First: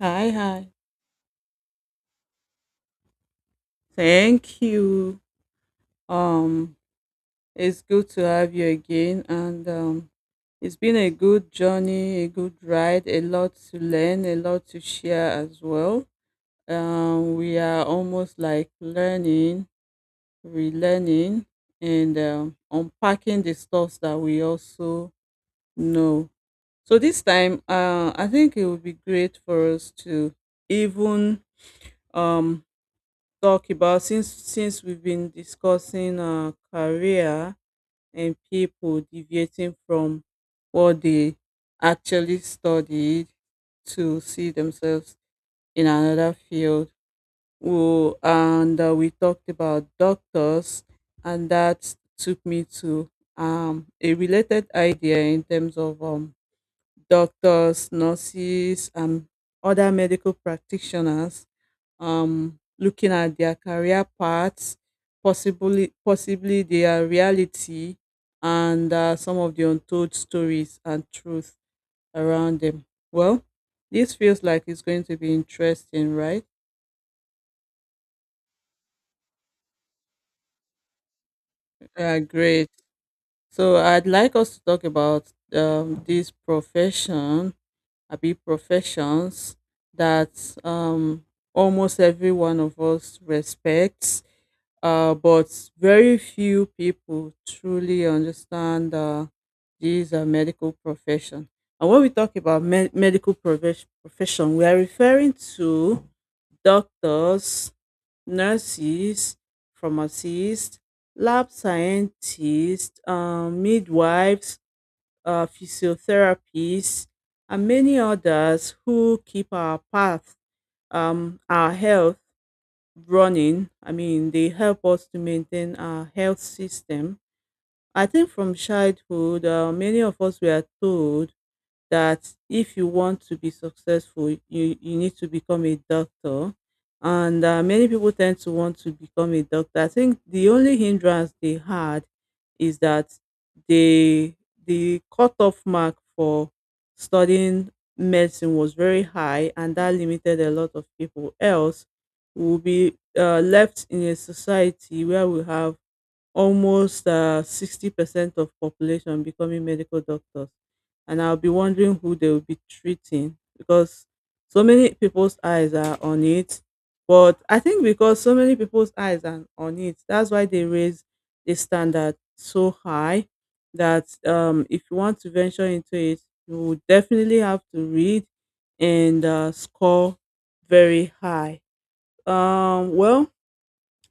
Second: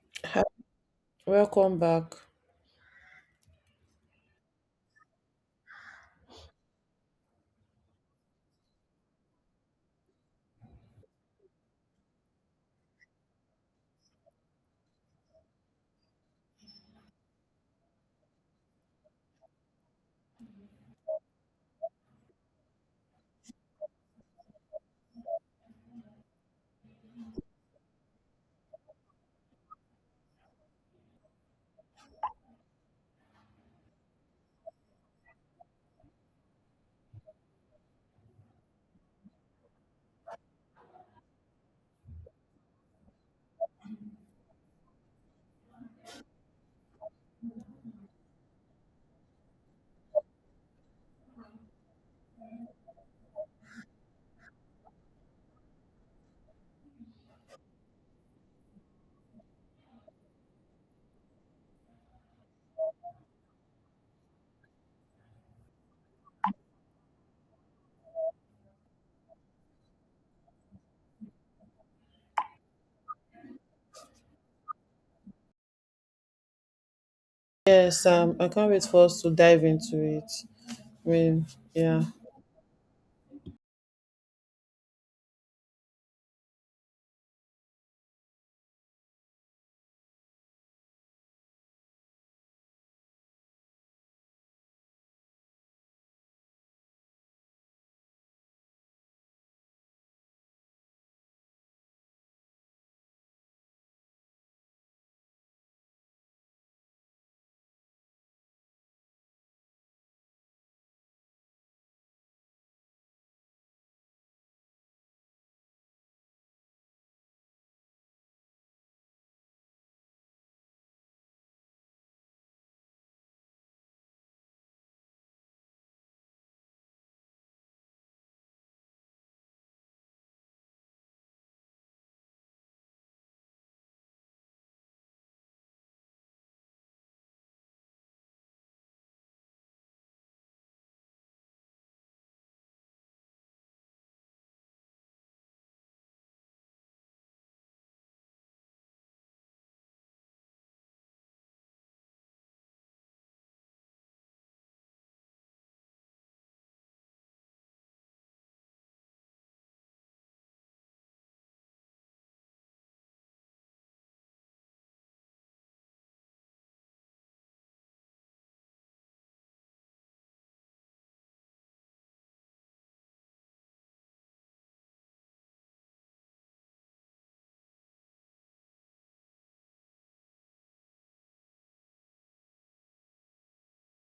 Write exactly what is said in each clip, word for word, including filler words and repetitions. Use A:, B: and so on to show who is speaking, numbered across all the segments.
A: Hi,
B: Hi,
A: hi.
B: welcome back.
A: Thank you. Um, it's good to have you again, and um, it's been a good journey, a good ride, a lot to learn, a lot to share as well. Um, we are almost like learning, relearning, and um, unpacking the stuff that we also know. So this time, uh, I think it would be great for us to even um talk about, since since we've been discussing uh, career and people deviating from what they actually studied to see themselves in another field. Who and uh, We talked about doctors, and that took me to um, a related idea in terms of um, doctors, nurses, and other medical practitioners, um, looking at their career paths, possibly possibly their reality, and uh, some of the untold stories and truth around them. Well, this feels like it's going to be interesting, right?
B: Yes, um, I can't wait for us to dive into it. I mean, yeah.
A: Uh, great. So I'd like us to talk about um, this profession, abi professions, that um almost every one of us respects, uh but very few people truly understand, uh these uh, medical profession. And when we talk about me- medical profe- profession, we are referring to doctors, nurses, pharmacists, lab scientists, um, midwives, uh, physiotherapists, and many others who keep our path, um, our health, running. I mean, they help us to maintain our health system. I think from childhood, uh, many of us were told that if you want to be successful, you, you need to become a doctor. And uh, many people tend to want to become a doctor. I think the only hindrance they had is that the the cutoff mark for studying medicine was very high, and that limited a lot of people. Else, we'll be uh, left in a society where we have almost uh, sixty percent of population becoming medical doctors, and I'll be wondering who they will be treating, because so many people's eyes are on it. But I think because so many people's eyes are on it, that's why they raise the standard so high, that um, if you want to venture into it, you would definitely have to read and uh, score very high. Um, well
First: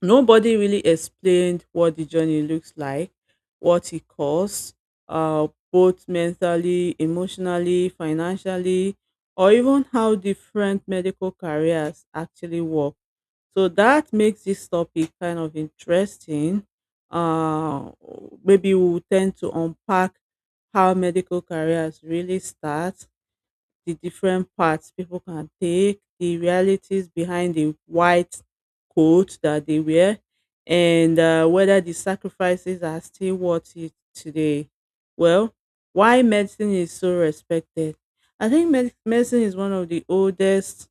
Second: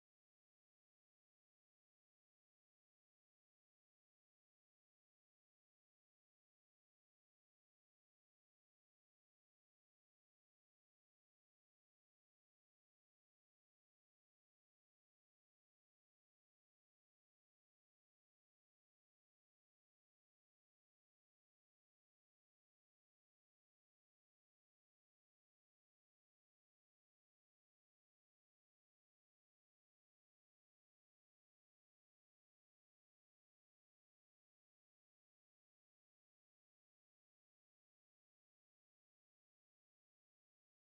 A: nobody really explained what the journey looks like, what it costs, uh, both mentally, emotionally, financially, or even how different medical careers actually work. So that makes this topic kind of interesting. Uh, Maybe we will tend to unpack how medical careers really start, the different paths people can take, the realities behind the white coat that they wear, and uh, whether the sacrifices are still worth it today. Well, why medicine is so respected? I think med- medicine is one of the oldest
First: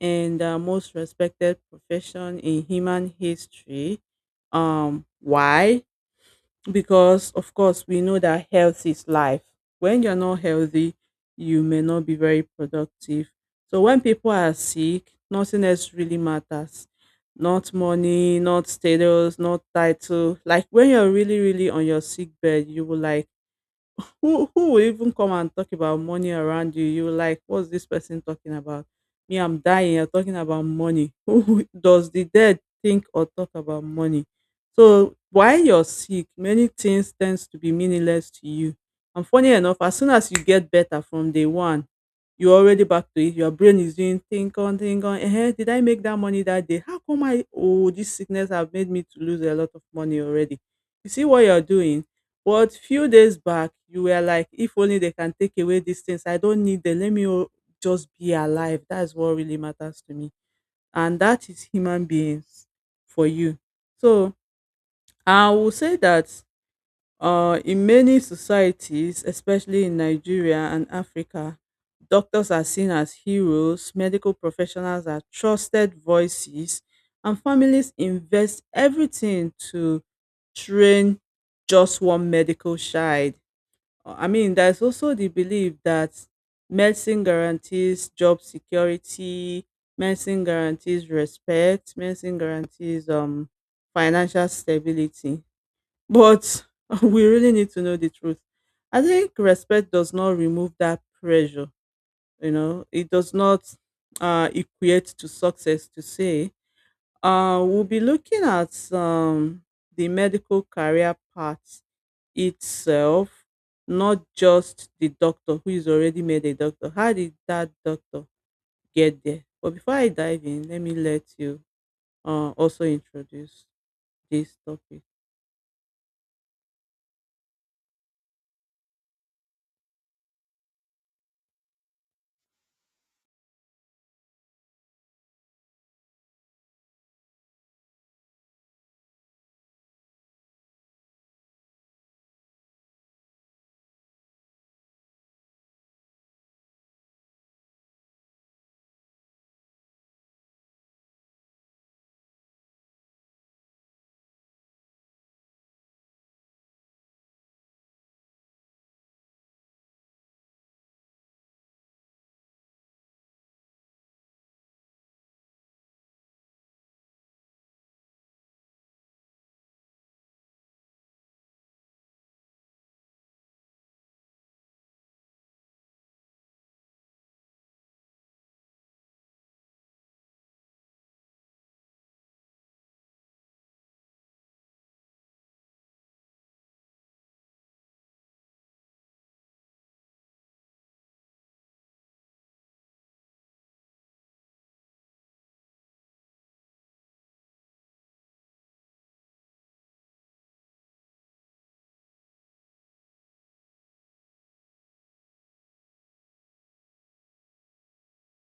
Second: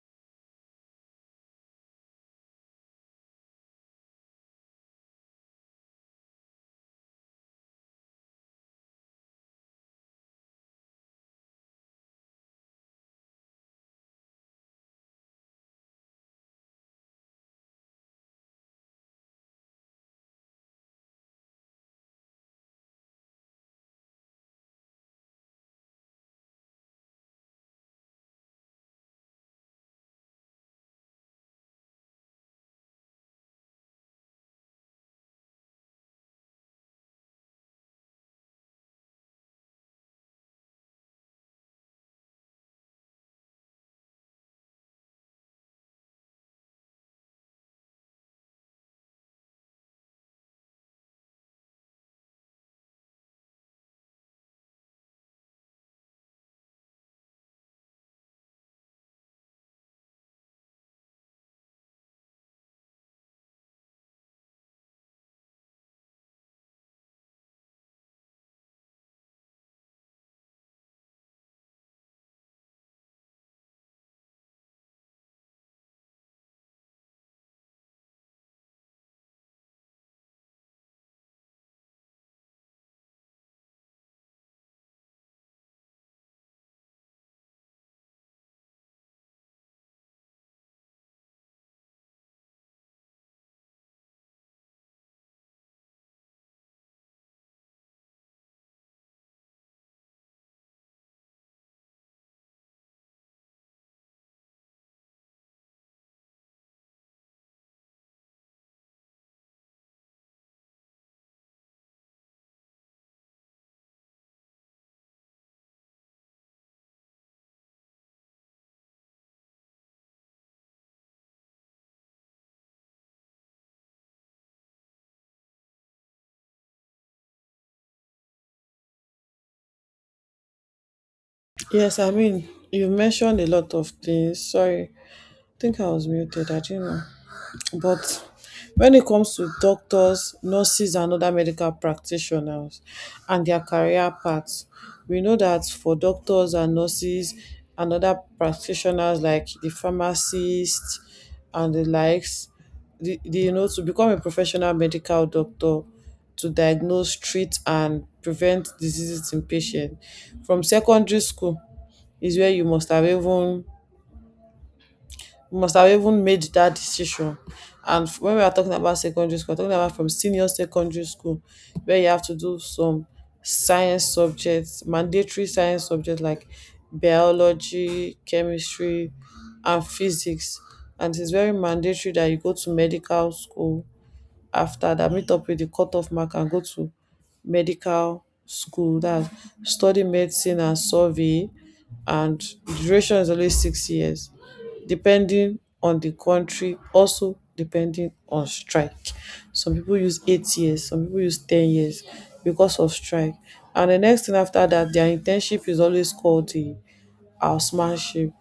A: and uh, most respected profession in human history. Um, why? Because of course we know that health is life. When you're not healthy, you may not be very productive. So when people are sick, nothing else really matters, not money, not status, not title. Like when you're really really on your sick bed, you will like, who who will even come and talk about money around you? You like, what's this person talking about? Me, I'm dying. You're talking about money. Who does the dead think or talk about money? So while you're sick, many things tends to be meaningless to you. And funny enough, as soon as you get better, from day one you're already back to it. Your brain is doing think on, think on. Eh, did I make that money that day? How come I? Oh, this sickness have made me to lose a lot of money already. You see what you're doing. But few days back, you were like, if only they can take away these things, I don't need them. Let me o- just be alive. That's what really matters to me. And that is human beings for you. So I will say that uh, in many societies, especially in Nigeria and Africa, doctors are seen as heroes, medical professionals are trusted voices, and families invest everything to train just one medical child. uh, I mean, there's also the belief that medicine guarantees job security, medicine guarantees respect, medicine guarantees um financial stability. But we really need to know the truth. I think respect does not remove that pressure, you know, it does not uh equate to success, to say. Uh we'll be looking at um the medical career path itself, not just the doctor who is already made a doctor. How did that doctor get there? But before I dive in, let me let you uh, also introduce this topic.
B: Yes, I mean, you mentioned a lot of things. Sorry, I think I was muted. I didn't know. But when it comes to doctors, nurses, and other medical practitioners and their career paths, we know that for doctors and nurses and other practitioners like the pharmacist and the likes, the, the, you know, to become a professional medical doctor, to diagnose, treat, and prevent diseases in patients. From secondary school is where you must have even we must have even made that decision. And f- when we are talking about secondary school, we're talking about from senior secondary school, where you have to do some science subjects, mandatory science subjects like biology, chemistry, and physics. And it's very mandatory that you go to medical school after that, meet up with the cutoff mark and go to medical school that study medicine and survey and duration is only six years depending on the country, also depending on strike. Some people use eight years, some people use ten years because of strike. And the next thing after that, their internship is always called di housemanship,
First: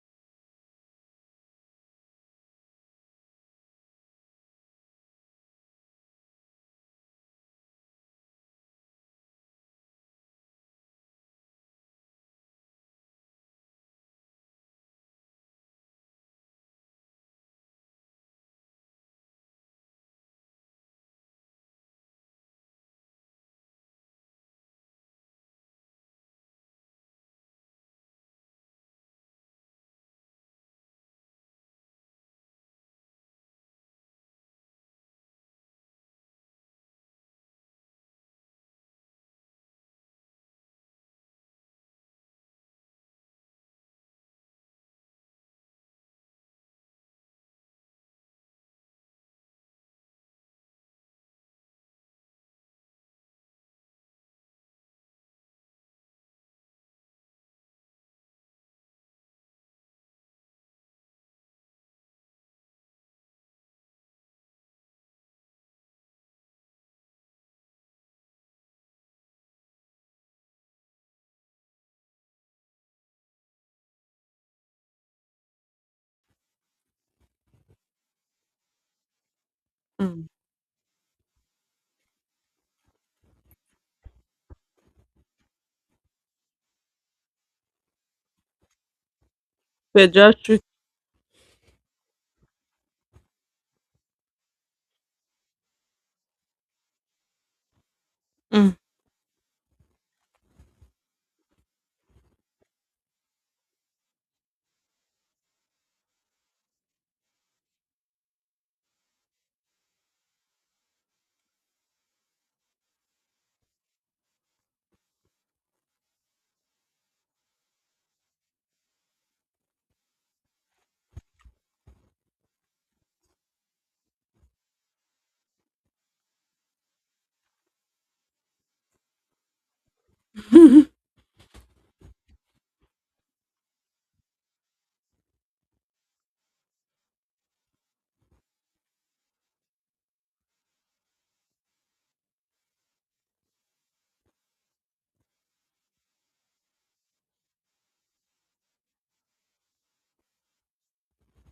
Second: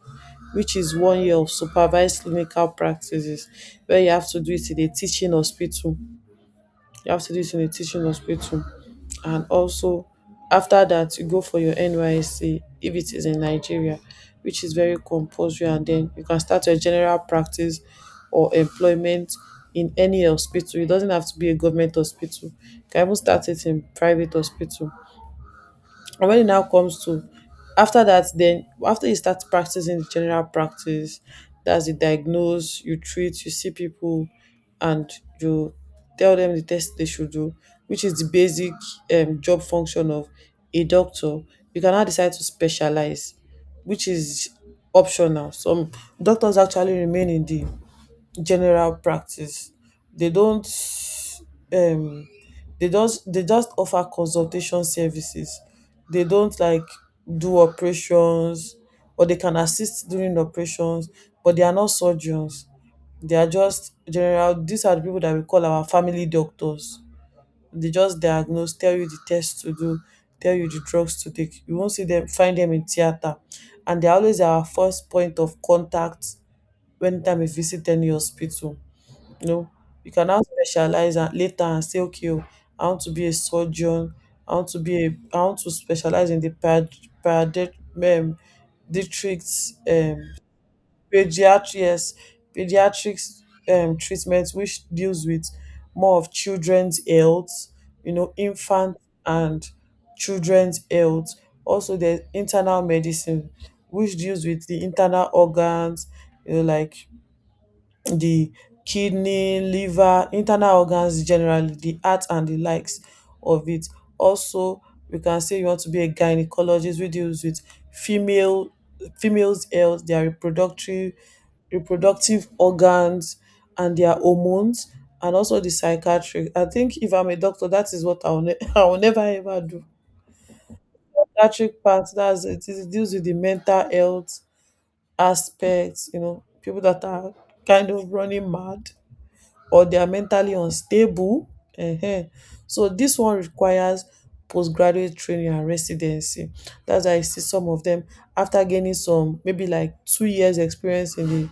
B: which is one year of supervised clinical practices where you have to do it in a teaching hospital you have to do it in a teaching hospital. And also, after that, you go for your N Y S C if it is in Nigeria, which is very compulsory. And then you can start your general practice or employment in any hospital. It doesn't have to be a government hospital. You can even start it in private hospital. And when it now comes to after that, then after you start practicing the general practice, that's the diagnose, you treat, you see people, and you tell them the test they should do, which is the basic um, job function of a doctor. You can now decide to specialize, which is optional. Some doctors actually remain in the general practice. They don't um they just they just offer consultation services. They don't like do operations, or they can assist during operations, but they are not surgeons. They are just general. These are the people that we call our family doctors. They just diagnose, tell you the tests to do, tell you the drugs to take. You won't see them find them in theater. And they're always our first point of contact when time we visit any hospital. No, you
A: Mm.
B: can now specialize and later and say, okay, oh, I want to be a surgeon. I want to be a. I want to specialize in the pad, pad, um, districts, um,
A: Pediatric.
B: pediatrics, pediatrics um, treatment, which deals with more of children's health, you know,
A: Mm.
B: infant and children's health. Also, there's internal medicine, which deals with the internal organs, you know, like the kidney, liver, internal organs generally, the heart and the likes of it. Also, we can say you want to be a gynecologist, which deals with female females' health, their reproductive reproductive organs and their hormones, and also the psychiatric. I think if I'm a doctor, that is what I will, ne- I will never ever do. Psychiatric part, that's it. It deals with the mental health aspects, you know, people that are kind of running mad or they are mentally unstable um. So this one requires postgraduate training and residency. That's why I see some of them after gaining some maybe like two years experience in the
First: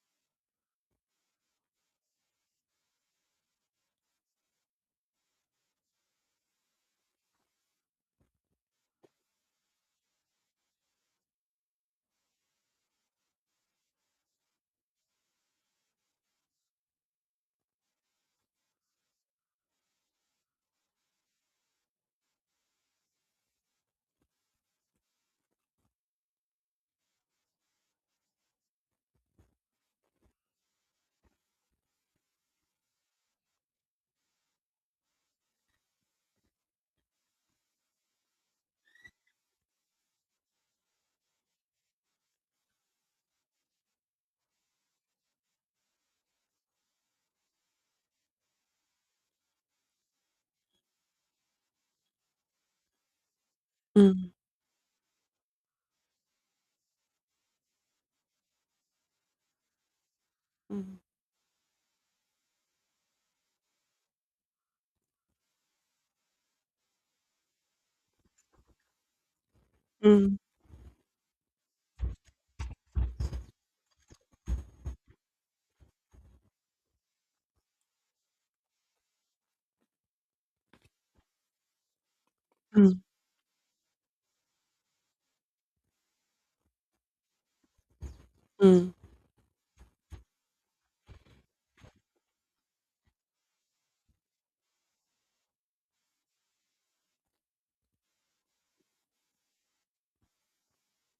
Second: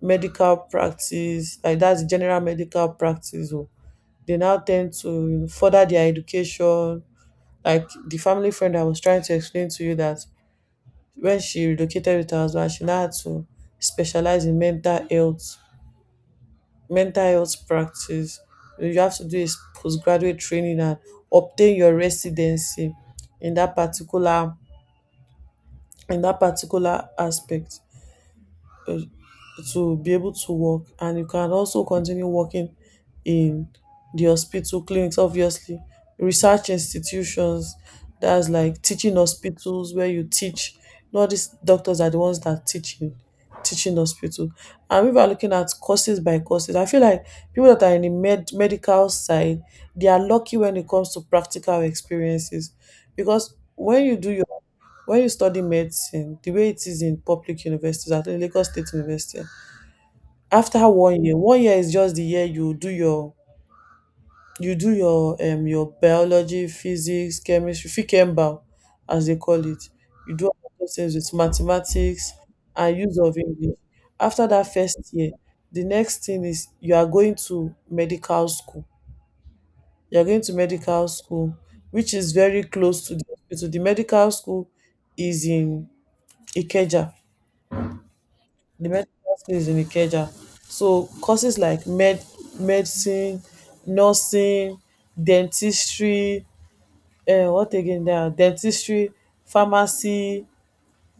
B: medical practice, like that's di general medical practice. Oh, they now ten d to you know, further their education, like the family friend I was trying to explain to you that when she relocated wit her husband, she now had to specialize in mental health mental health practice. You you have to do is postgraduate training and obtain your residency in that particular in that particular aspect to be able to work. And you can also continue working in the hospital clinics, obviously research institutions, that's like teaching hospitals where you teach you know These doctors are the ones that teach in teaching hospital. And if we are looking at courses by courses, I feel like people that are in the med- medical side, they are lucky when it comes to practical experiences. Because when you
A: Mm,
B: do your when you study medicine the way it is in public universities, at least Lagos State University, after
A: mm,
B: one year, one year is just the year you do your you do your um your biology, physics, chemistry, fikemba, as they call it.
A: mm,
B: You do all those things with mathematics and use of english. After that first year, the next thing is you are going to medical school you are going to medical school, which is very
A: mm, mm,
B: close to the hospital. the medical school is in ikeja the
A: mm.
B: medical school is in Ikeja. So courses like med medicine, nursing, dentistry, um what again now? Dentistry, pharmacy,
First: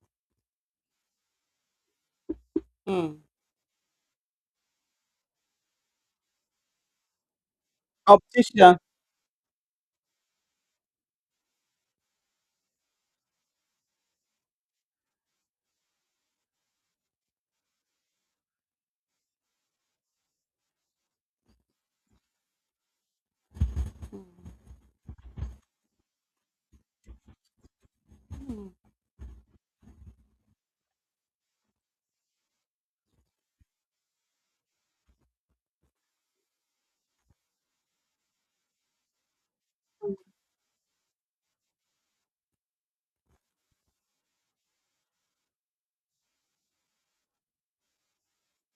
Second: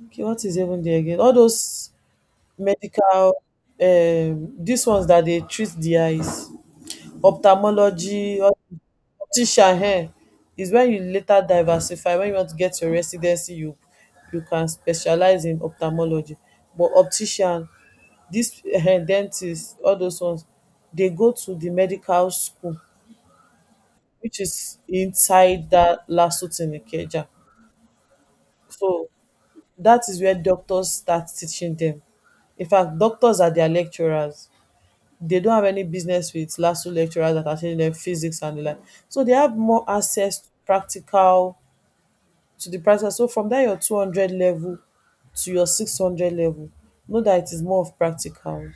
B: okay, what is even there again? All those
A: Mm.
B: medical, um these ones that dey treat the eyes, ophthalmology, op-
A: Optician.
B: optician, um is when you later diversify when you want to get your residency, you you can specialize in ophthalmology. But optician, dis um dentist, all those ones, they go to the medical school, which is inside that lasute in Ikeja.
A: Mm,
B: So that is where doctors start teaching them. In fact, doctors are their lecturers. They don't have any business with LASU lecturers that are teaching them physics and the like. So they have more access to practical, to the prices. So from that your two hundred level to your six hundred level, know that it is more of practical.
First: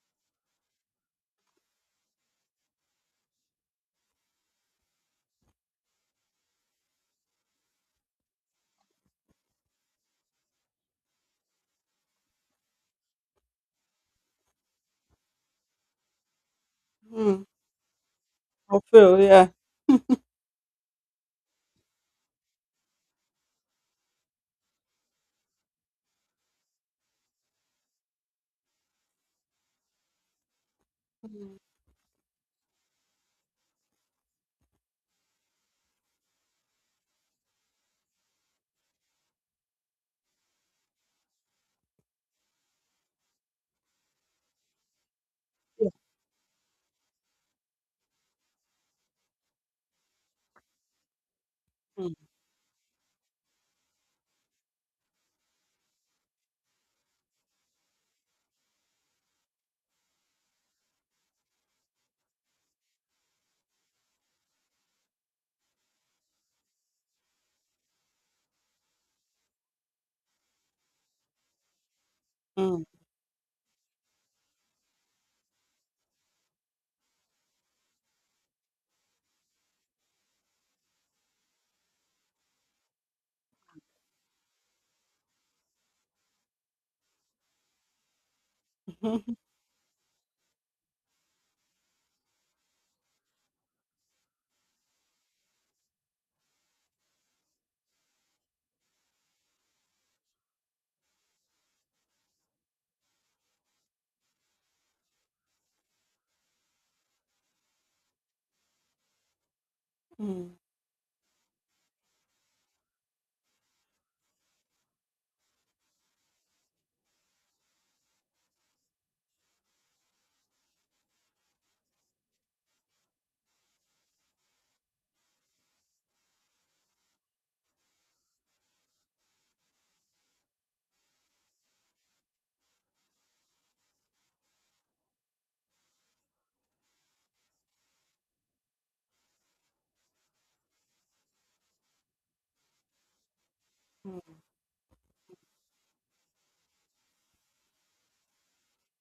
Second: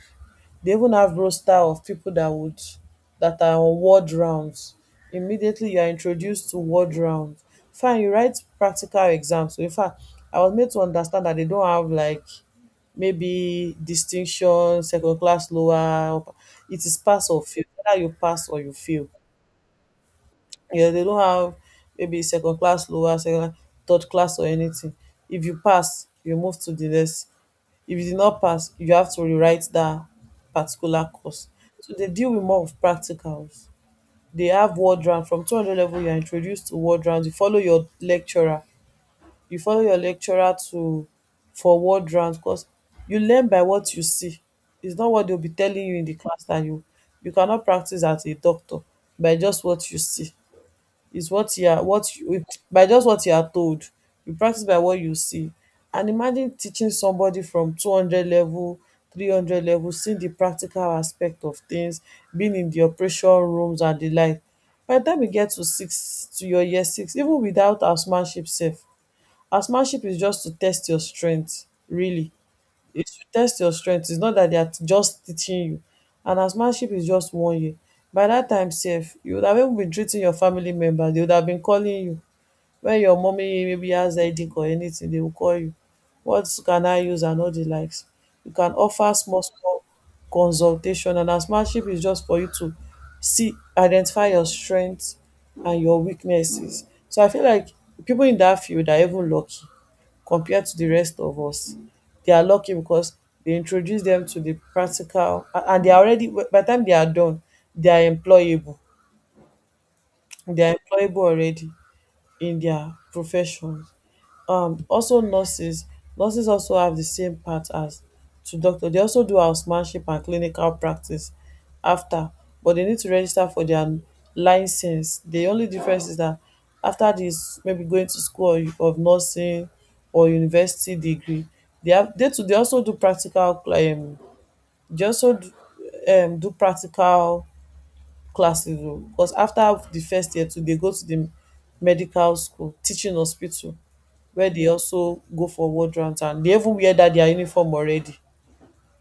B: They even have roster of people that would that are on ward rounds. Immediately you are introduced to word rounds. Fine, you write practical exams. So in fact, I was made to understand that they don't have like maybe distinction, second class, lower, upper. It is pass or
A: mm,
B: fail. Whether you pass or you
A: I
B: fail,
A: feel, yeah.
B: yeah, they don't have maybe second class, lower, second, third class, or anything. If you pass, you move to the next. If you did not pass, you have to rewrite that particular course.
A: Mm.
B: So they deal with more of practicals. They have word round. From two hundred level, you are introduced to word round. You follow your lecturer. You follow your lecturer to for word round because you learn by what you see. It's not what they'll be telling
A: Yeah.
B: you in the class that you you cannot practice as a doctor by just what you see is what you are
A: Mm,
B: what you by just what you are told. You practice by what you see. And imagine teaching somebody from two hundred level, three hundred level, seeing the practical aspect of things, being in the operation rooms and the like. By the time you get to six to your year six, even without housemanship sef, housemanship is just to test your strength, really
A: mm,
B: is to test your strength. It's not that they are just teaching you. And housemanship is just one year. By dat time sef, you would have even been treating your family members. They would have been calling you. Wen your mummy maybe has headache or anything, they will call you. What can I use and all the likes. You can offer
A: mhm,
B: small small consultation. And housemanship is just for you to see, identify your strength and your weaknesses. So I feel like pipu in dat field are even lucky compared to the rest of us. They are lucky because they introduce them to the practical a- and they are already by the time they are done, they are employable.
A: mm,
B: They are employable already in their profession. um also nurses nurses also have the same part as to doctor. They also do housemanship and clinical practice after, but they need to register for their license. The only difference is that after this, maybe going to school of of nursing or university degree, they have they too they also do practical um they also do, um do practical classes. Oh, because after the first year too, dey go to the medical school teaching hospital where
A: mm,
B: dey also go for ward rounds, and dey even wear dat dia uniform already.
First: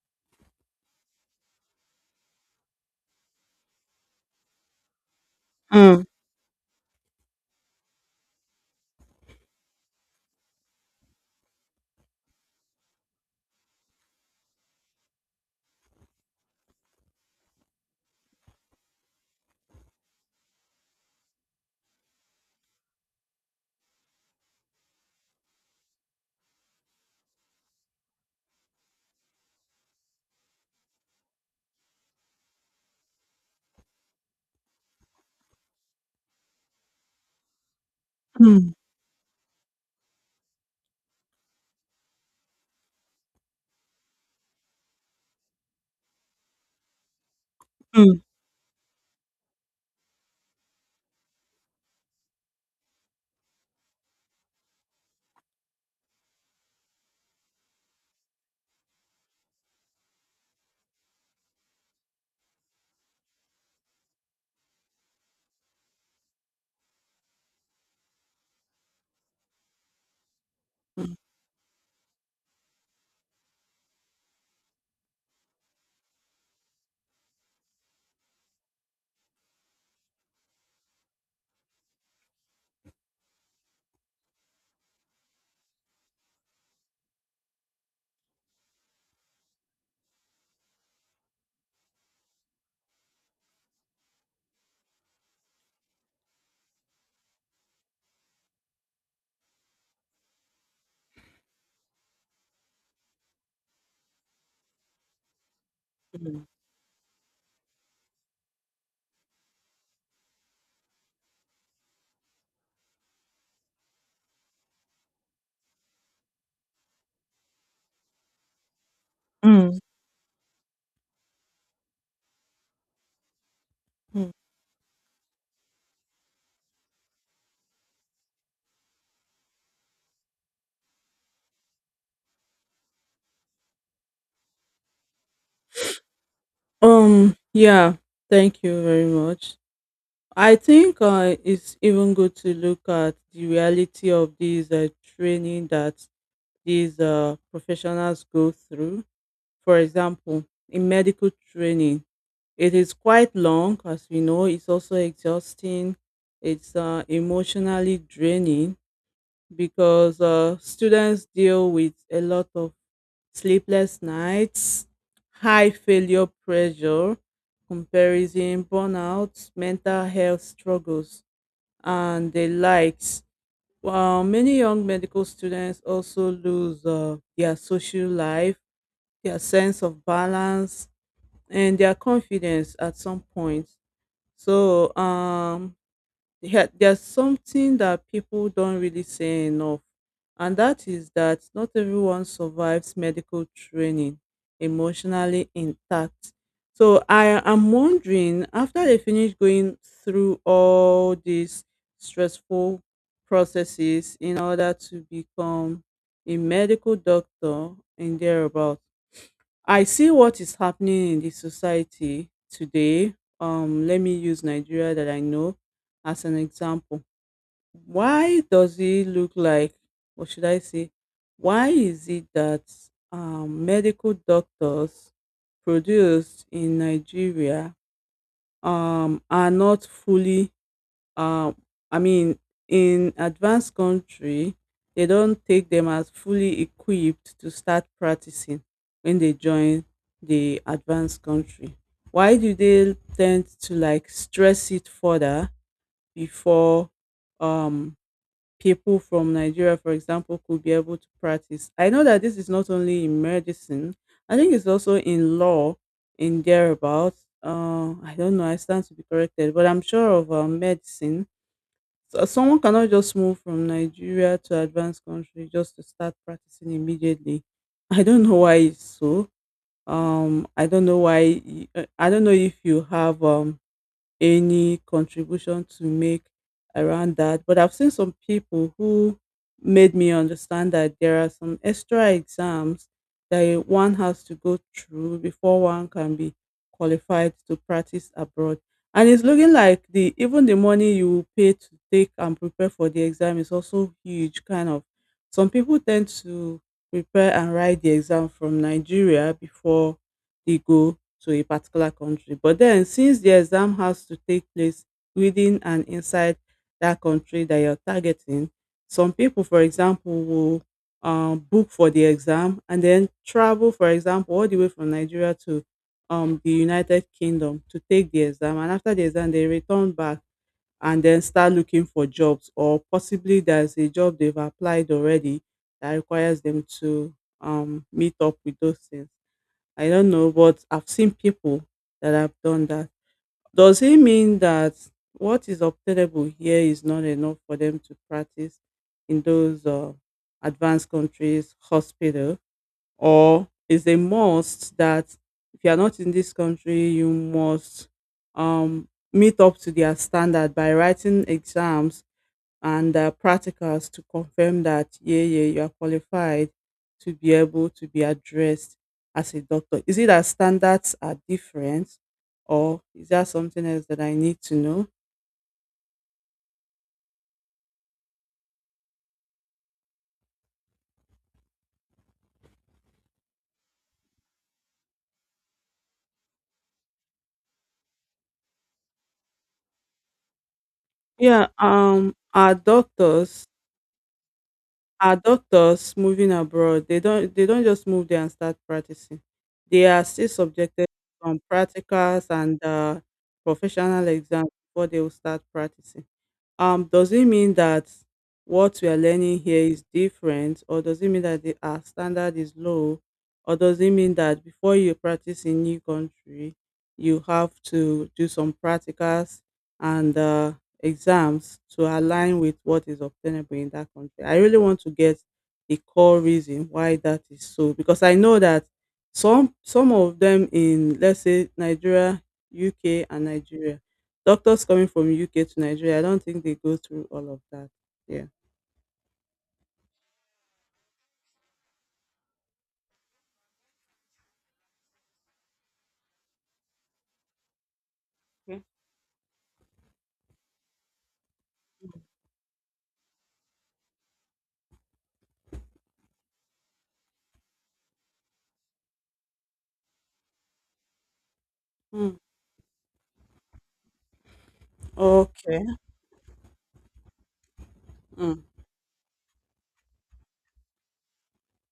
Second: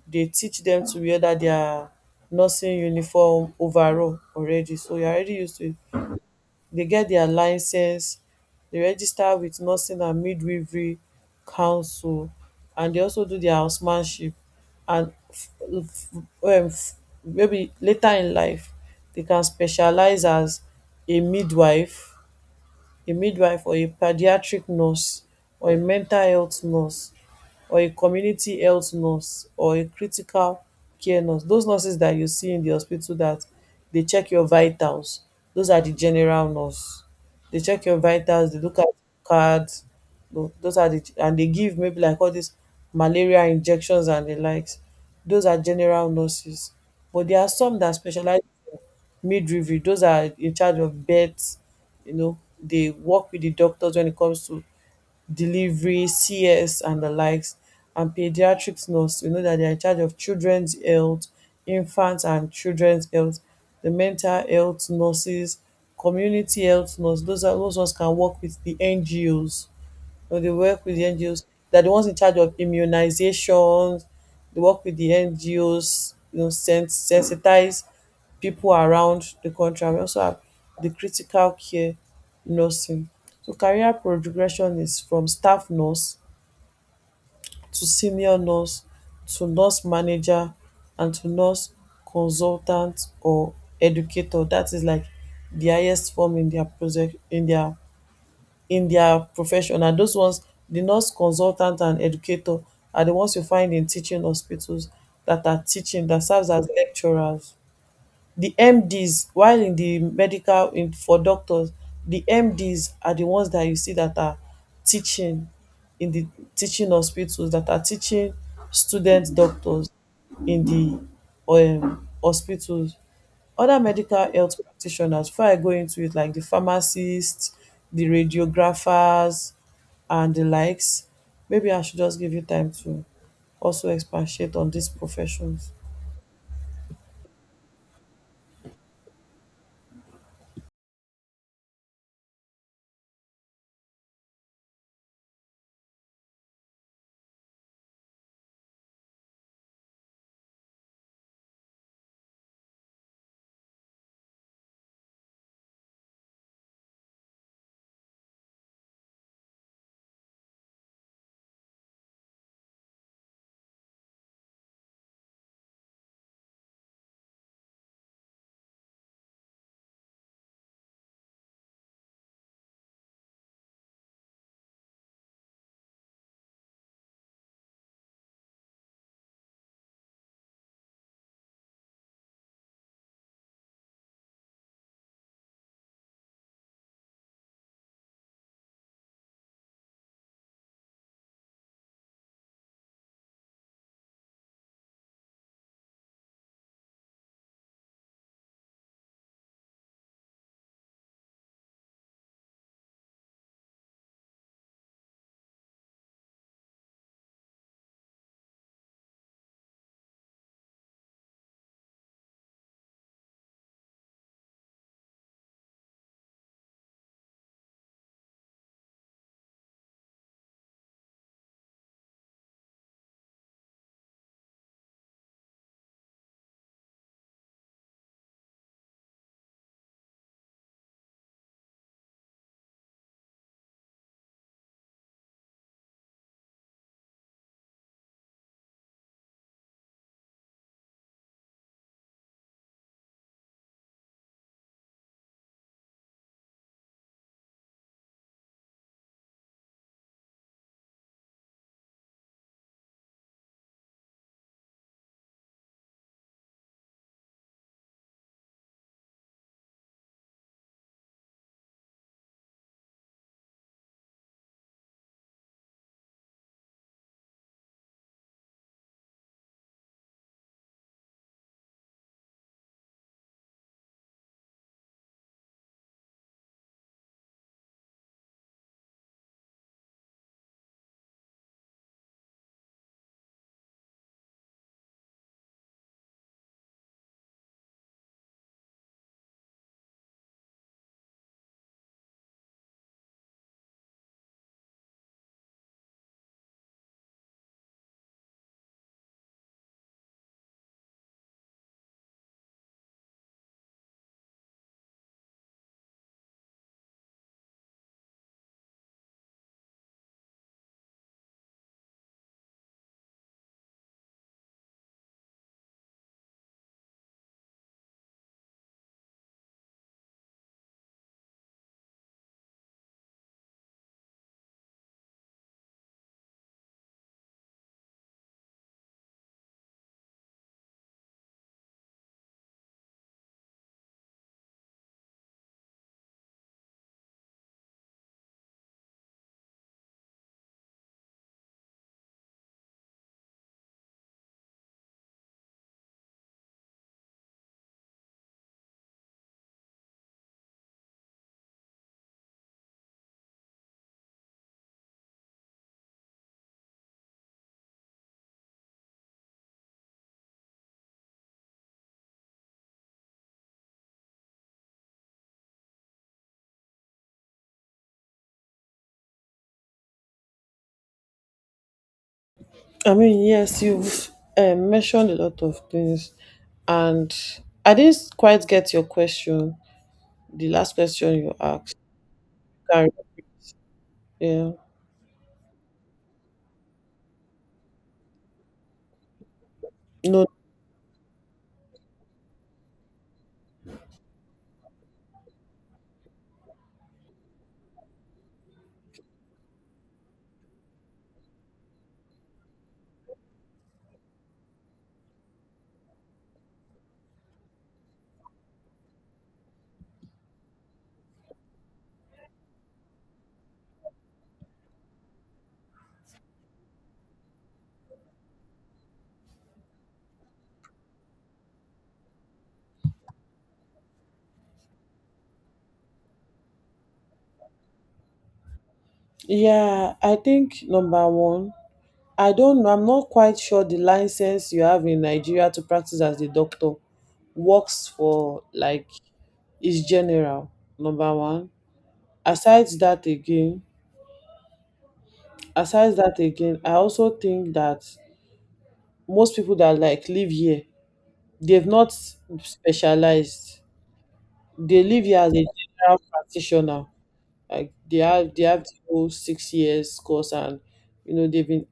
B: Dey teach dem to wear dat dia nursing uniform overall already, so you are already used to it. They get their licence, they register with nursing and midwifery council, and they also do their housemanship. And f- f- um f- maybe later in life, they can specialise as a midwife, a midwife or a paediatric nurse or a mental health nurse or a community health nurse or a critical care nurse. Those nurses that you see in the hospital that they check your vitals, those are the general nurse. They check your
A: mm,
B: vitals,
A: mm,
B: they
A: mm,
B: look at cards. tho- those are the and they give maybe like all these malaria injections and the likes. Those are general nurses. But there are some that
A: mm,
B: specialize midwifery. Those are in charge of birth, you know, they work with the doctors when it comes to delivery, C S and the likes, and pediatrics nurse. You know that they are in charge of children's health, infants and children's health, the mental health nurses, community health nurse. Those are those ones, can work with the N G Os or they work with the N G Os. They're the ones in charge of immunizations. They work with the N G Os, you know, sen- sensitize people around the country. And we also have the critical care nursing. So career progression is from staff nurse to senior nurse to nurse manager and to nurse consultant or educator. That is like the highest form in their project in their in their profession, and those ones, the nurse consultant and educator, are the ones you find in teaching hospitals that are teaching, that
A: mm.
B: serves as lecturers. Di MDs, while in di medical, in for doctors, di MDs are di ones that you see that are teaching in di teaching hospitals that are teaching student
A: Mm,
B: doctors in di um hospitals. Other medical
A: mm.
B: health practitioners before I go into it, like di pharmacist, di radiographers and di likes. Maybe I should just give you time to also expatiate on dis professions.
A: Um, yeah, thank you very much. I think uh, it's even good to look at the reality of these uh, training that these uh, professionals go through. For example, in medical training, it is quite long, as we know. It's also exhausting. It's uh, emotionally draining, because uh, students deal with a lot of sleepless nights, high failure pressure, comparison, burnout, mental health struggles and the likes. While many young medical students also lose uh, their social life, their sense of balance, and their confidence at some point. So, um, yeah, there's something that people don't really say enough, and that is that not everyone survives medical training emotionally intact. So I am wondering, after they finish going through all these stressful processes in order to become a medical doctor in thereabout, I see what is happening in the society today. Um, let me use Nigeria that I know as an example. Why does it look like, or should I say, why is it that um, medical doctors produced in Nigeria um, are not fully um I mean, in advanced country they don't take them as fully equipped to start practicing when they join the advanced country? Why do they tend to like stress it further before um people from Nigeria, for example, could be able to practice? I know that this is not only in medicine, I think it's also in law, in thereabouts. uh, I don't know, I stand to be corrected, but I'm sure of uh, medicine. So someone cannot just move from Nigeria to advanced country just to start practicing immediately. I don't know why it's so. Um, I don't know why. y- uh, I don't know if you have um any contribution to make around that. But I've seen some people who made me understand that there are some extra exams that one has to go through before one can be qualified to practice abroad. And it's looking like the even the money you pay to take and prepare for the exam is also huge kind of. Some people tend to prepare and write the exam from Nigeria before they go to a particular country. But then, since the exam has to take place within and inside that country that you're targeting, some people, for example, will um, book for the exam and then travel, for example, all the way from Nigeria to um, the United Kingdom to take the exam. And after the exam, they return back and then start looking for jobs, or possibly there's a job they've applied already that requires them to um, meet up with those things. I don't know, but I've seen people that have done that. Does it mean that what is obtainable here is not enough for them to practice in those uh, advanced countries hospital, or is a must that if you are not in this country, you must um, meet up to their standard by writing exams and uh, practicals to confirm that yeah yeah you are qualified to be able to be addressed as a doctor? Is it that standards are different, or is there something else that I need to know?
B: I mean, yes, you've um, mentioned a lot of things, and I didn't quite get your question. The last question you
A: Yeah,
B: asked.
A: um our
B: Can
A: doctors,
B: you-
A: our doctors moving abroad, they don't, they don't just move there and start practicing. They are
B: Yeah. No.
A: still subjected to some practicals and uh, professional exams before they will start practicing. Um, does it mean that what we are learning here is different, or does it mean that the, our standard is low, or does it mean that before you practice in new country, you have to do some practicals and uh, exams to align with what is obtainable in that country? I really want to get the core reason why that is so, because I know that some some of them in, let's say, Nigeria, U K, and Nigeria, doctors coming from U K to Nigeria, I don't think they go through all of that. Yeah.
B: Yeah, I think number one, I don't know. I'm not quite sure the license you have in Nigeria to practice as a doctor works for
A: Okay.
B: like is general. Number one. Aside that again, Aside that again, I also think that most people that like live here, they've not
A: Mm.
B: specialized. They live here as a
A: Okay.
B: general practitioner. Like they have
A: Mm.
B: they have to go six years course, and you know they've been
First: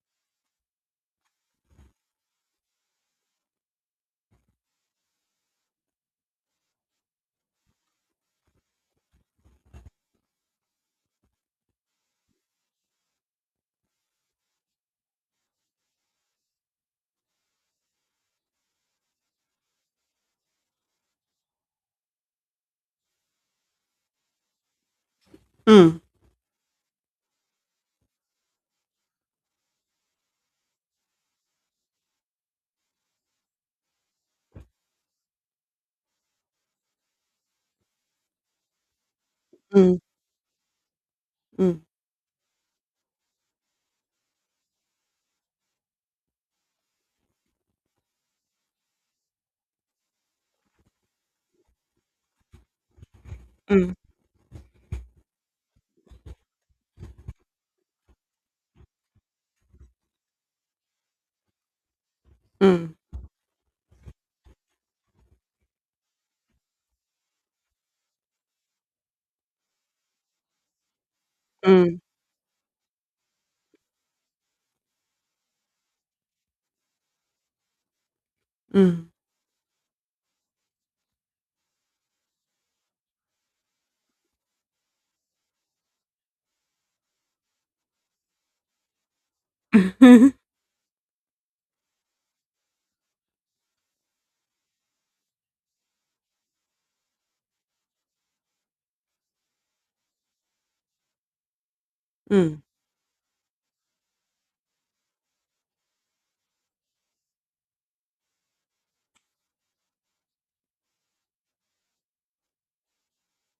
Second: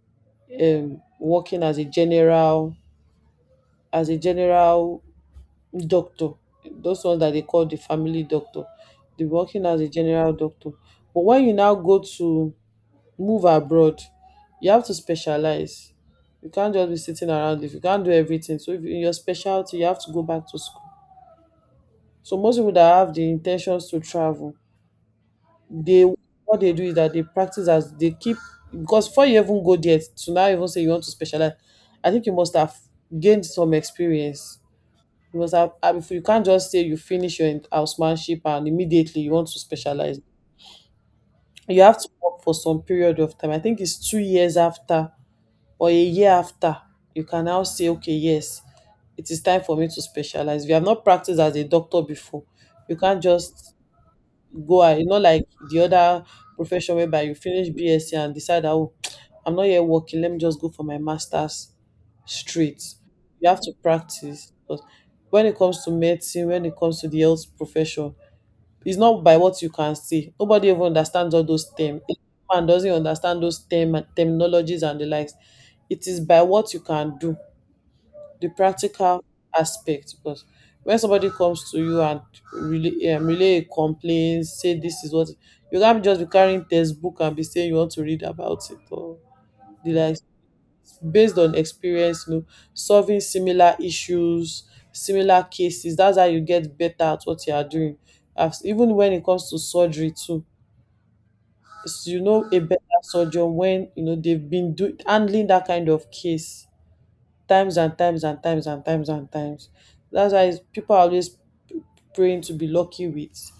B: um working as a general as a general doctor. Those ones that they call the family doctor. They're working as a general doctor. But when you now go to move abroad, you have to specialize. You can't just be sitting around if you can't do everything. So if in your specialty, you have to go back to school. So most people that have the intentions to travel,
A: Mm.
B: they, what they do is that they practice as they keep, because before you even go there to now even say you want to specialize, I think you must have gained some experience. You must have um, if you can't just say you finish your housemanship and immediately you want to
A: Mm.
B: specialize.
A: Mm.
B: You have to work for some period of time. I think it's two years after or a year after you can now say, okay, yes, it is time for me to specialize. If you have not practiced as a doctor before, you can't just
A: Mm.
B: go out. It's not like the other profession whereby you finish BSc and decide that, oh, I'm not here working, let me just go for my master's straight.
A: Mm.
B: You have to practice. But when it comes to medicine, when it comes to the health profession, it's not by what you can see. Nobody even understands all those
A: Mm.
B: terms. If man doesn't understand those term terminologies and the likes, it is by what you can do, the
A: Mm.
B: practical aspect. Because when somebody comes to you and relay, um, relay a complaint, say this is what, you can't just be carrying textbook and be saying you want to read about it or the like. Based on experience, you know, solving similar issues, similar cases. That's how you get better at what you are doing. As, even when it comes to surgery too, it's- you know a
A: Mm.
B: better surgeon when you know they've been do, handling that kind of case times and times and times and times and times. That's why it's- people are always p- praying to be lucky with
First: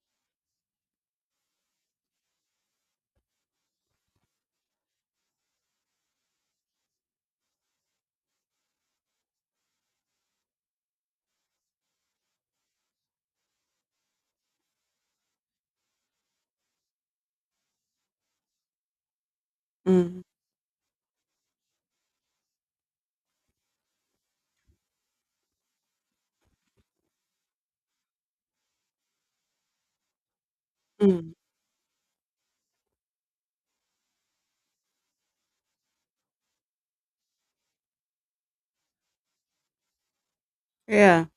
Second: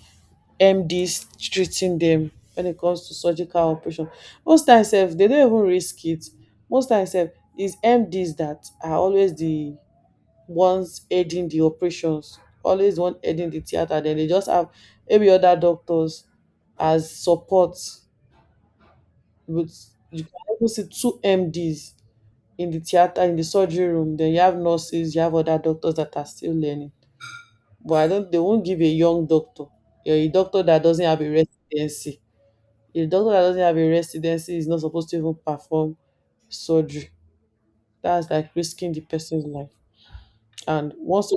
B: M Ds treating them when it comes to surgical operation. Most times, sef, they don't even risk it. Most times, sef, it's M Ds that are always the ones aiding the operations, always the one aiding the theater. Then they just have maybe other doctors as support, but
A: Mm.
B: you can even see two M Ds in the theater, in the surgery room. Then you have nurses, you have other doctors that are still learning. But I don't, they won't give a young doctor, a a doctor that doesn't have a
A: Mm.
B: residency, a doctor that doesn't have a residency is not supposed to even perform surgery. That's like risking the person's life. And
A: Yeah.
B: once,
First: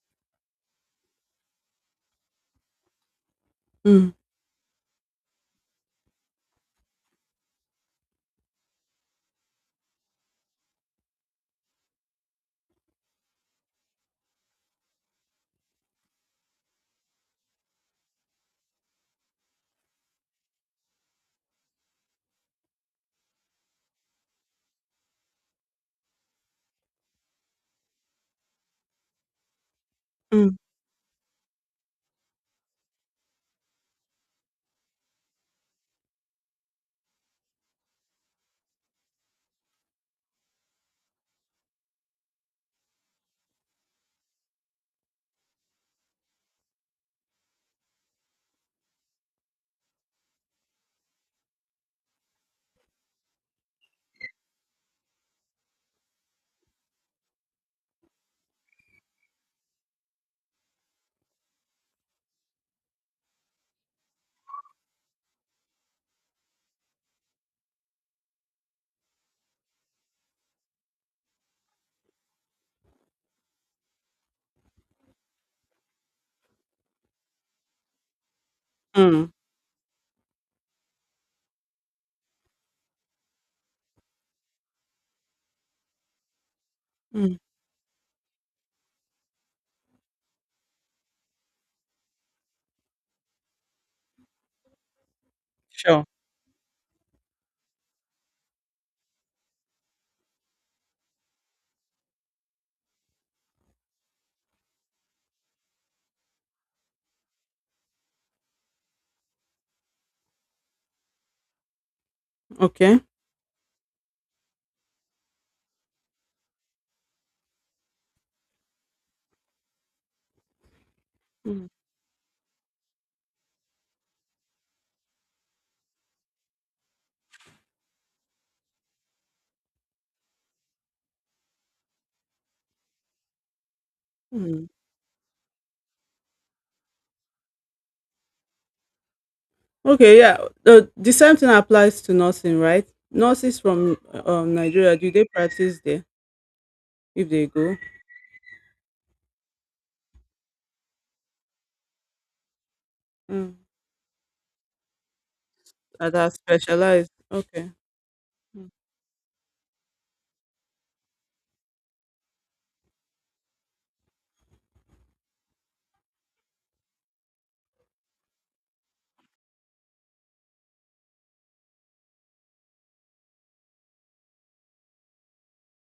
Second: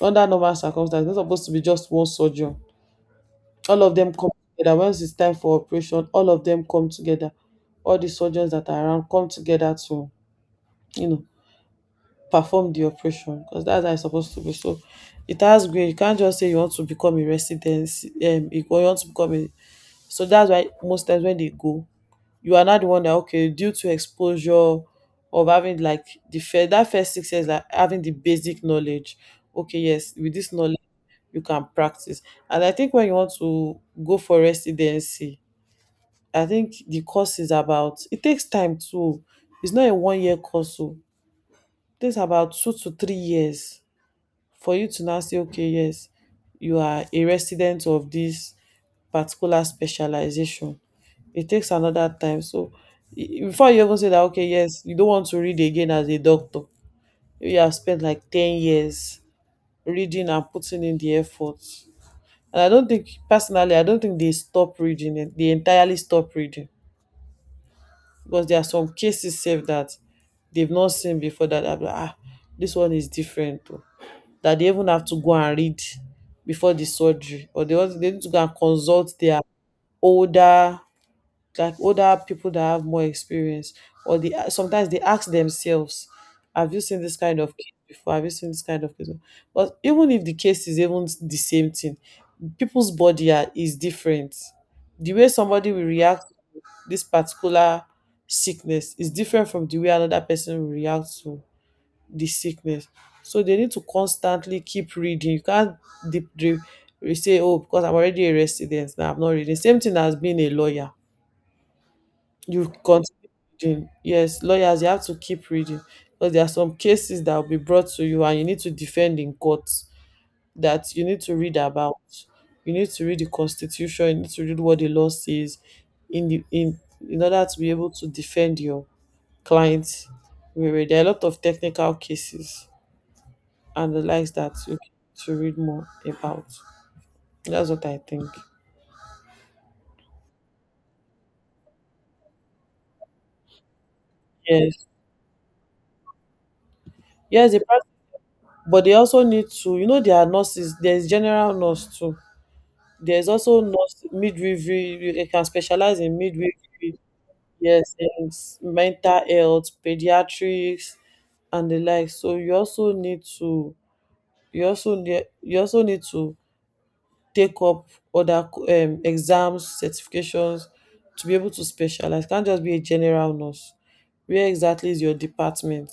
B: under normal circumstances, it's not supposed to be just one surgeon. All of
A: Mm.
B: them come together. Once it's time for operation, all of them come together, all the surgeons that are around come together to, you know, perform the operation, because that's how it's supposed to be. So it has grade. You can't just say you want to become a residency, um, you go- you want to become a. So that's why most times when they go, you are not the one that okay, due to exposure of having like the first, that first six years, like having the basic knowledge. Okay, yes, with this
A: Mm.
B: knowledge you can practice. And I think when you want to go for residency, I think the course is about, it takes time too. It's not a one year course, so it takes about two to three years for you to now say, okay, yes, you are a resident of this particular specialization. It takes another time. So i- before you even say that, okay, yes, you don't want to read again as a doctor. You have spent like ten years reading and putting in the effort. And I don't think, personally, I don't think they stop reading it. They entirely stop reading because there are some cases save that they've not seen before that. I'm like, ah, this one is different. Oh, that they even have to go and read before the surgery, or they also they need to go and consult
A: Mm.
B: their older, like older people that have more experience. Or they sometimes they ask themselves, have you seen this
A: Mm.
B: kind of case before, have you seen this kind of case before? But even if the case is even the same thing, people's body are, is different. The way somebody will
A: Sure.
B: react to this particular sickness is different from the way another person will react to the sickness. So they need to constantly keep reading. You can't deep drip, you say, oh, because I'm already a resident now, I'm not reading. Same thing as being a lawyer. You
A: Okay.
B: continue reading. Yes, lawyers, you have to keep reading. Because there are some cases that will be brought to you and you need to defend in court that you need to read
A: Mm.
B: about. You need to read the constitution, you need to read what the law says in the in in order to be able to defend your client. There are a lot of technical cases and the likes that
A: Mm.
B: you need to read more about. That's what I think.
A: Okay. Yeah. The, the same thing applies to nursing, right? Nurses from um,
B: Yes.
A: Nigeria, do they practice there if they
B: Yes, they
A: go?
B: practice, but they also need to, you know, there are nurses, there's general nurse too. There's
A: Mm.
B: also nurse midwifery, they can specialize
A: That
B: in
A: are
B: midwifery,
A: specialized. Okay.
B: yes, in s-
A: Mm.
B: mental health, pediatrics, and the like. So you also need to, you also need, you also need to take up other um, exams, certifications to be able to specialize. Can't just be a general nurse. Where exactly is your department?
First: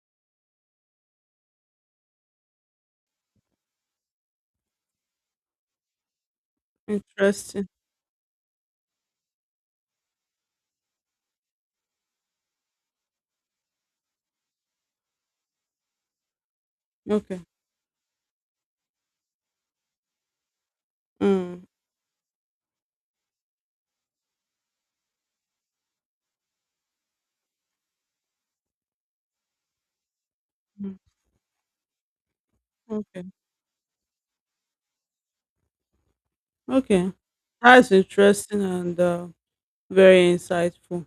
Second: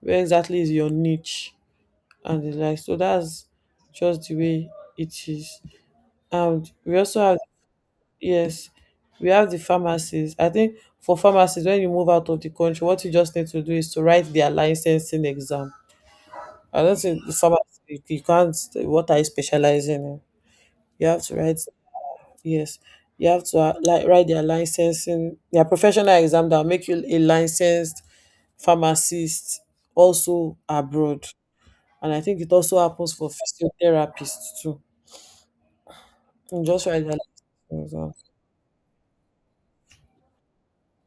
B: Where exactly is your niche? And the like. So that's just the way it is. And we also have,
A: Interesting.
B: yes, we have the pharmacies. I think for pharmacies, when you move out of the country, what you just need to do is to write their licensing exam. I don't think the
A: Okay.
B: pharmacy, you can't what I specialize in. You have to write.
A: Mm.
B: Yes, you have to uh, like write their licensing, their professional exam that will make you a licensed pharmacist also
A: Mm,
B: abroad. And I think it also happens
A: okay.
B: for physiotherapists too. You just write
A: Okay.
B: their licensing
A: That's
B: exam.
A: interesting and uh, very insightful.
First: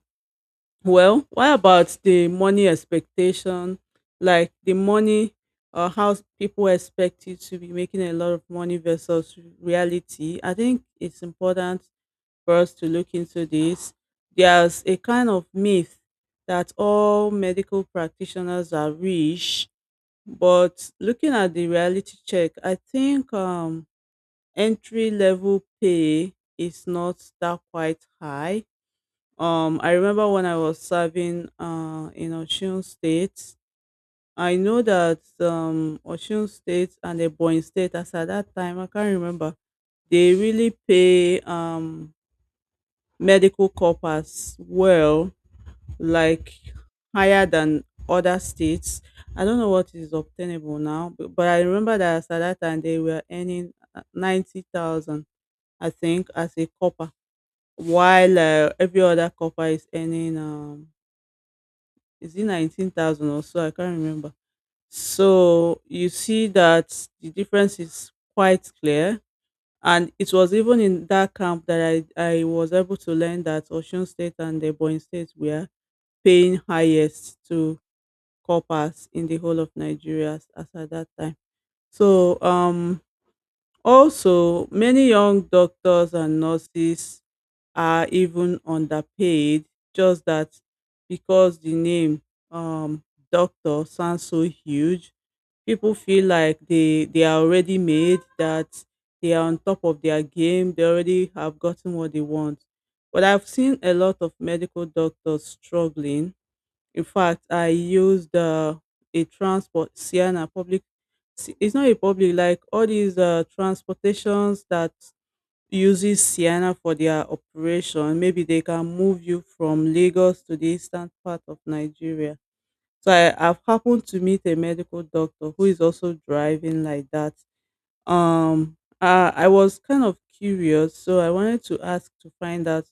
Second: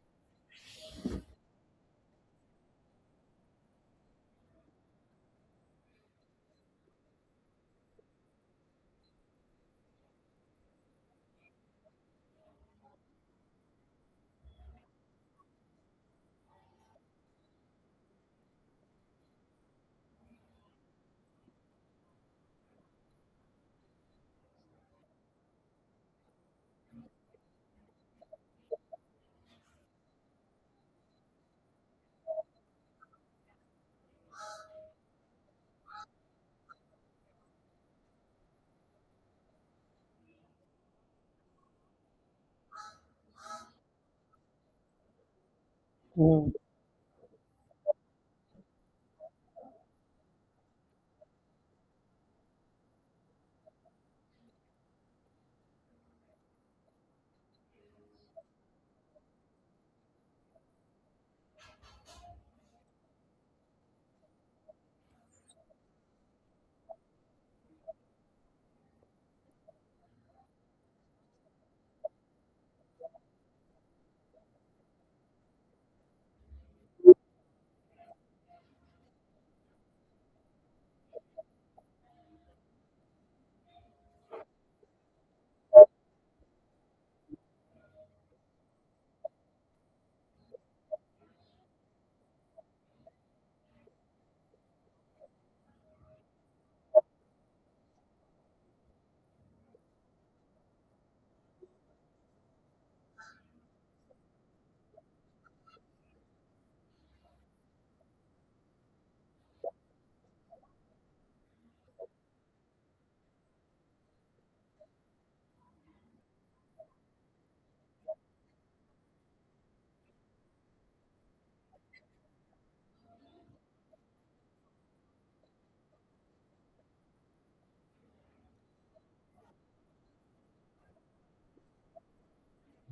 A: Well, what about the money expectation? Like the money, uh, how people expect you to be making a lot of money versus reality. I think it's important for us to look into this. There's a kind of myth that all medical practitioners are rich, but looking at the reality check, I think um, entry level pay is not that quite high. Um, I remember when I was serving uh, in Osun State. I know that um, Osun State and Ebonyi State, as at that time, I can't remember, they really pay um, medical corpus well,
B: Mm.
A: like higher than other states. I don't know what is obtainable now, but, but I remember that as at that time they were earning uh, ninety thousand, I think, as a copper while uh, every other copper is earning um is it nineteen thousand or so. I can't remember. So you see that the difference is quite clear, and it was even in that camp that I, I was able to learn that Osun State and Ebonyi State were paying highest to coppers in the whole of Nigeria as as at that time. So um Also, many young doctors and nurses are even underpaid, just that because the name um, doctor sounds so huge, people feel like they, they are already made, that they are on top of their game, they already have gotten what they want. But I've seen a lot of medical doctors struggling. In fact, I used uh, a transport, Sienna public s- it's not a public like all these uh, transportations that uses Sienna for their operation. Maybe they can move you from Lagos to the eastern part of Nigeria. So I, I've happened to meet a medical doctor who is also driving like that. Um, uh, I was kind of curious, so I wanted to ask to find out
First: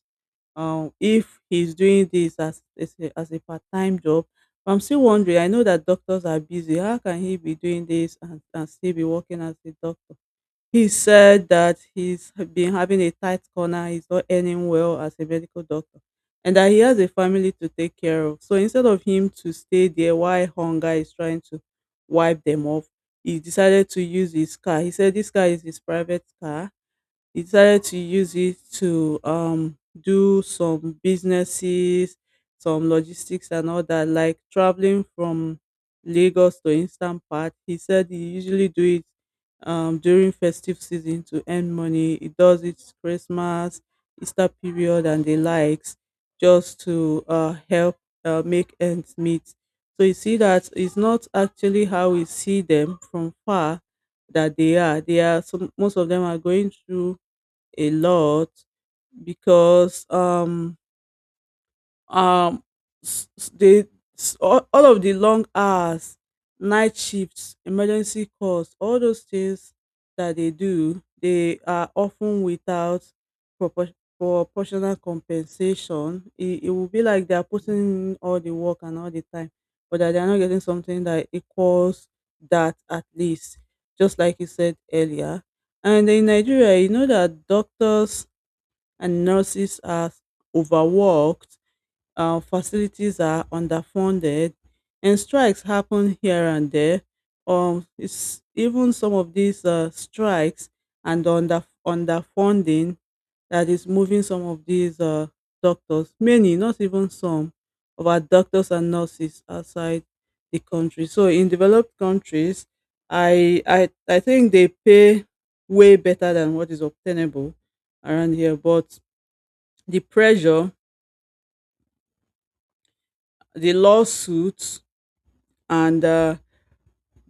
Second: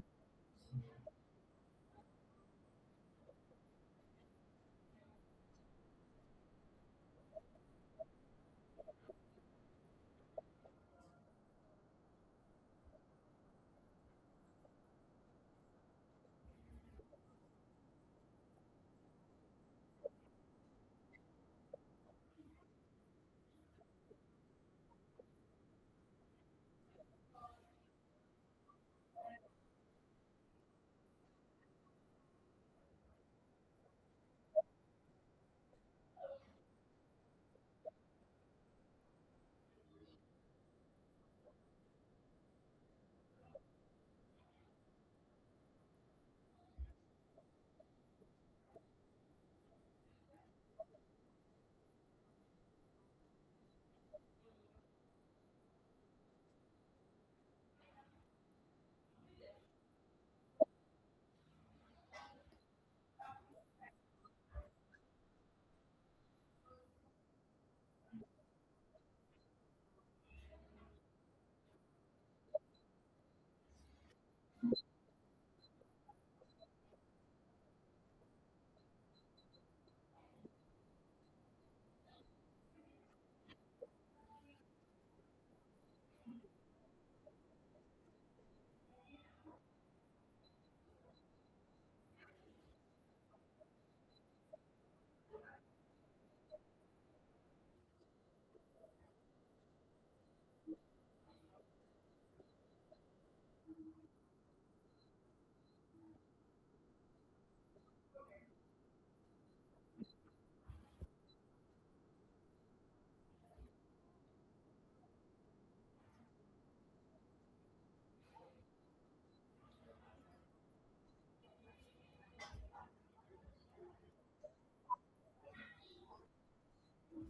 A: um, if he's doing this as as a, as a part-time job. I'm still wondering, I know that doctors are busy, how can he be doing this and, and still be working as a doctor. He said that he's been having a tight corner, he's not earning well as a medical doctor, and that he has a family to take care of. So instead of him to stay there while hunger is trying to wipe them off, he decided to use his car. He said this car is his private car. He decided to use it to um do some businesses, some logistics and all that, like traveling from Lagos to eastern part. He said he usually do it um during festive season to earn money. He does it Christmas, Easter period and the likes, just to uh help uh, make ends meet. So you see that it's not actually how we see them from far, that they are they are some, most of them are going through a lot, because um um s- s- they s- all, all of the long hours, night shifts, emergency calls, all those things that they do, they are often without propor- proportional compensation. It, it will be like they are putting in all the work and all the time, but that they are not getting something that equals that, at least, just like you said earlier. And in Nigeria, you know that doctors and nurses are overworked, uh, facilities are underfunded, and strikes happen here and there. Um, it's even some of these uh, strikes and under underfunding that is moving some of these uh, doctors, many, not even some, of our doctors and nurses outside the country. So in developed countries, I I I think they pay way better than what is obtainable around here. But the pressure, the lawsuits, and uh,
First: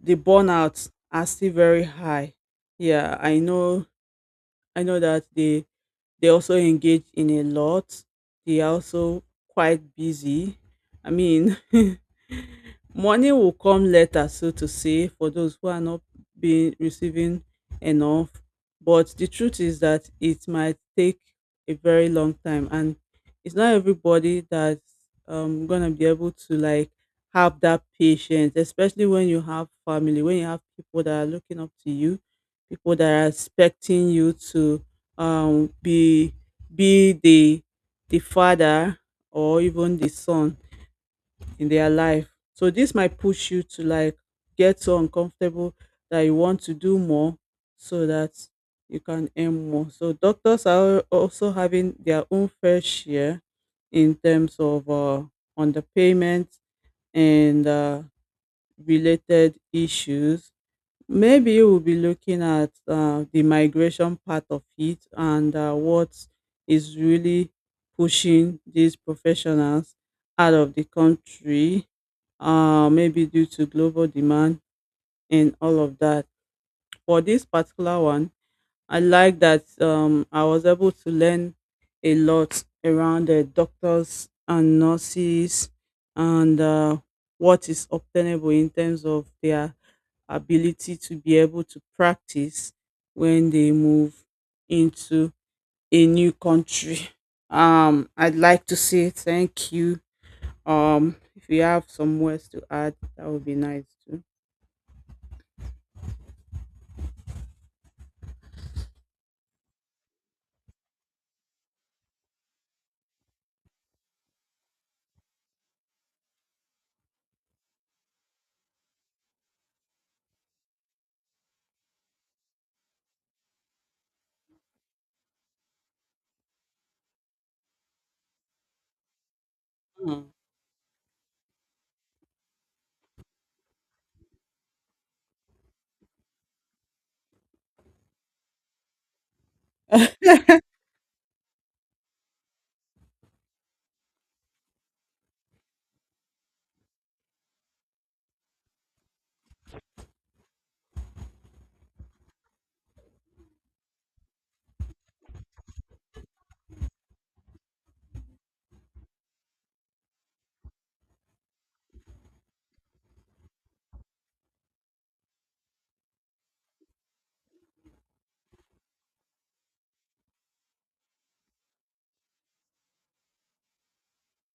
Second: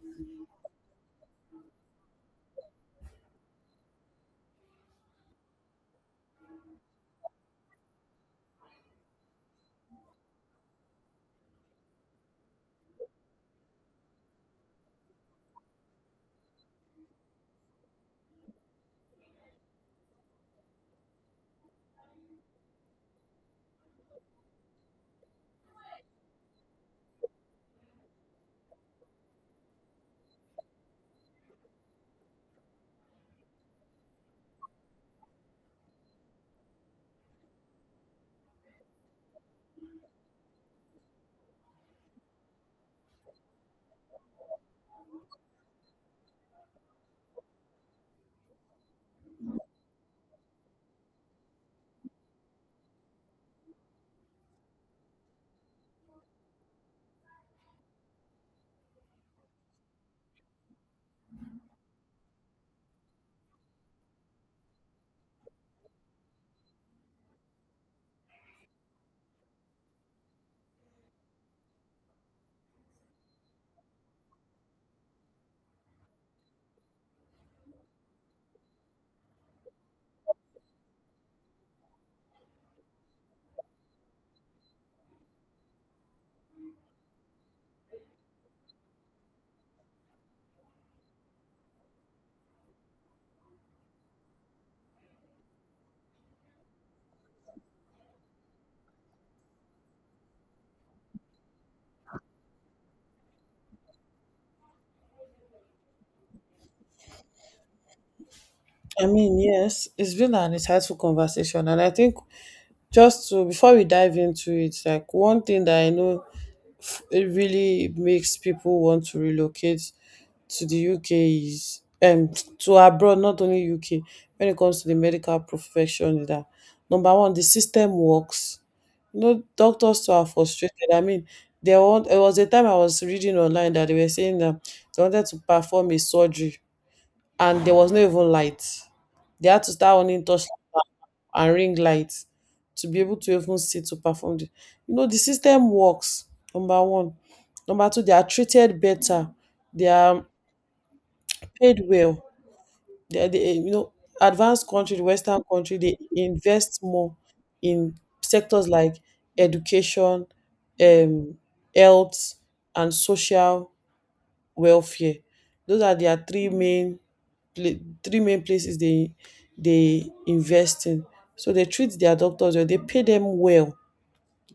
A: the burnout are still very high. Yeah, I know. I know that the They also engage in a lot. They are also quite busy. I mean, money will come later, so to say, for those who are not being receiving enough. But the truth is that it might take a very long time, and it's not everybody that's um, gonna be able to like have that patience, especially when you have family, when you have people that are looking up to you, people that are expecting you to um be be the the father or even the son in their life. So this might push you to like get so uncomfortable that you want to do more, so that you can earn more. So doctors are also having their own fair share in terms of uh underpayment and uh, related issues. Maybe we'll be looking at uh, the migration part of it and uh, what is really pushing these professionals out of the country, uh, maybe due to global demand and all of that. For this particular one, I like that um, I was able to learn a lot around the doctors and nurses and uh, what is obtainable in terms of their ability to be able to practice when they move into a new country. Um, I'd like to say thank you. Um, if you have some words to add, that would be nice too.
B: I mean, yes, it's been an insightful conversation, and I think just to, before we dive into it, like one thing that I know it really makes people want to relocate to the U K is um to abroad, not only U K. When it comes to the medical profession, is that number one, the system works. You know, doctors too are
A: Mm,
B: frustrated. I mean, they want. It was a time I was reading online that they were saying that they wanted to perform a surgery and there was no even light. They had to start on torchlight and ring light to be able to even see to perform the, you know, the system works. Number one, number two, they are treated better. They are paid well. they, are- they, you know, advanced country, western country, they invest more in sectors like education, um health and social welfare. Those are their three main pla- three main places they they invest in. So they treat their doctors well. They pay them well.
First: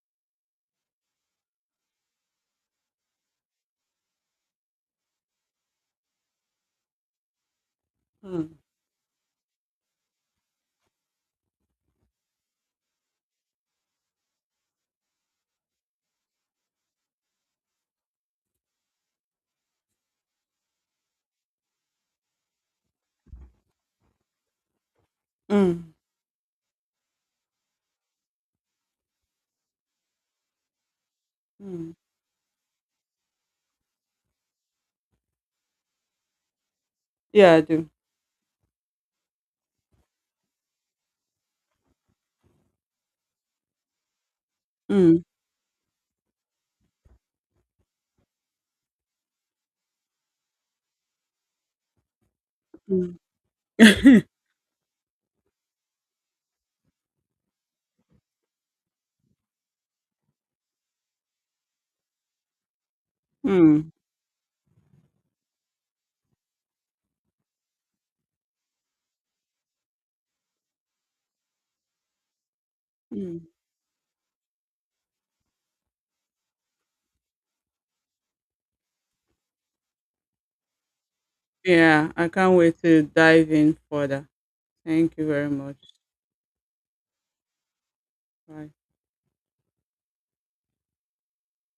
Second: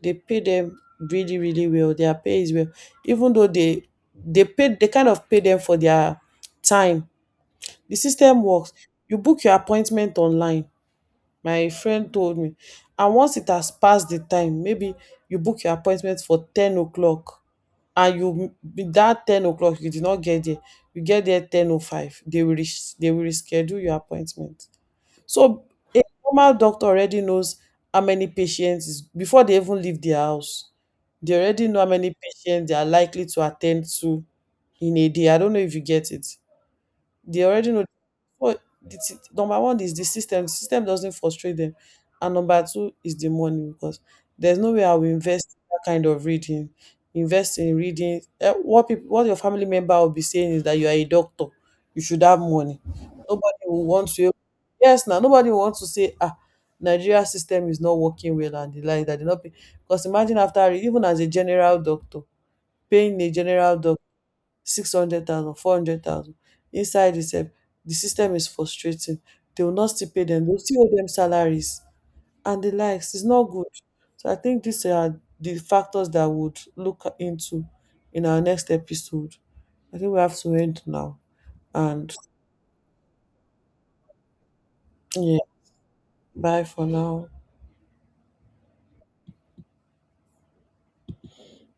B: They pay them really really well. Their pay is well, even though they they pay, they kind of pay them for their time. The system
A: mm,
B: works. You book your appointment online, my friend told me. And once it has passed the time, maybe you book your appointment for ten o'clock, and you with that ten o'clock you did not get there, you get there ten oh five, they will res- they will reschedule your appointment. So
A: mm,
B: a normal doctor already knows how many patients is before they even leave their house. They already know how
A: mm.
B: many patients they are likely to attend to in a day. I don't know if you get it. They
A: Yeah, I
B: already know
A: do.
B: what the t- number one is the system. The system doesn't frustrate them, and number two is the money, because there's no way I will
A: Mm,
B: invest in that kind of reading. Invest in reading. Eh, what people, what your family member will be saying is that you are a doctor. You should have money. Nobody
A: mm.
B: will want to. Yes, now nobody will want to say ah. Nigeria system is not working well and the like, that they not pay. Because imagine after even as a general doctor, paying a general
A: Mm,
B: doctor six hundred thousand, four hundred thousand, inside the sef the system is frustrating. They will not still pay dem, they will still owe them salaries and the likes. It's not
A: mm.
B: good. So I think these are the factors that would look into in our next episode. I think we have to end now,
A: Yeah,
B: and
A: I can't wait to dive in further. Thank you
B: yeah,
A: very much.
B: bye for now.
A: Bye.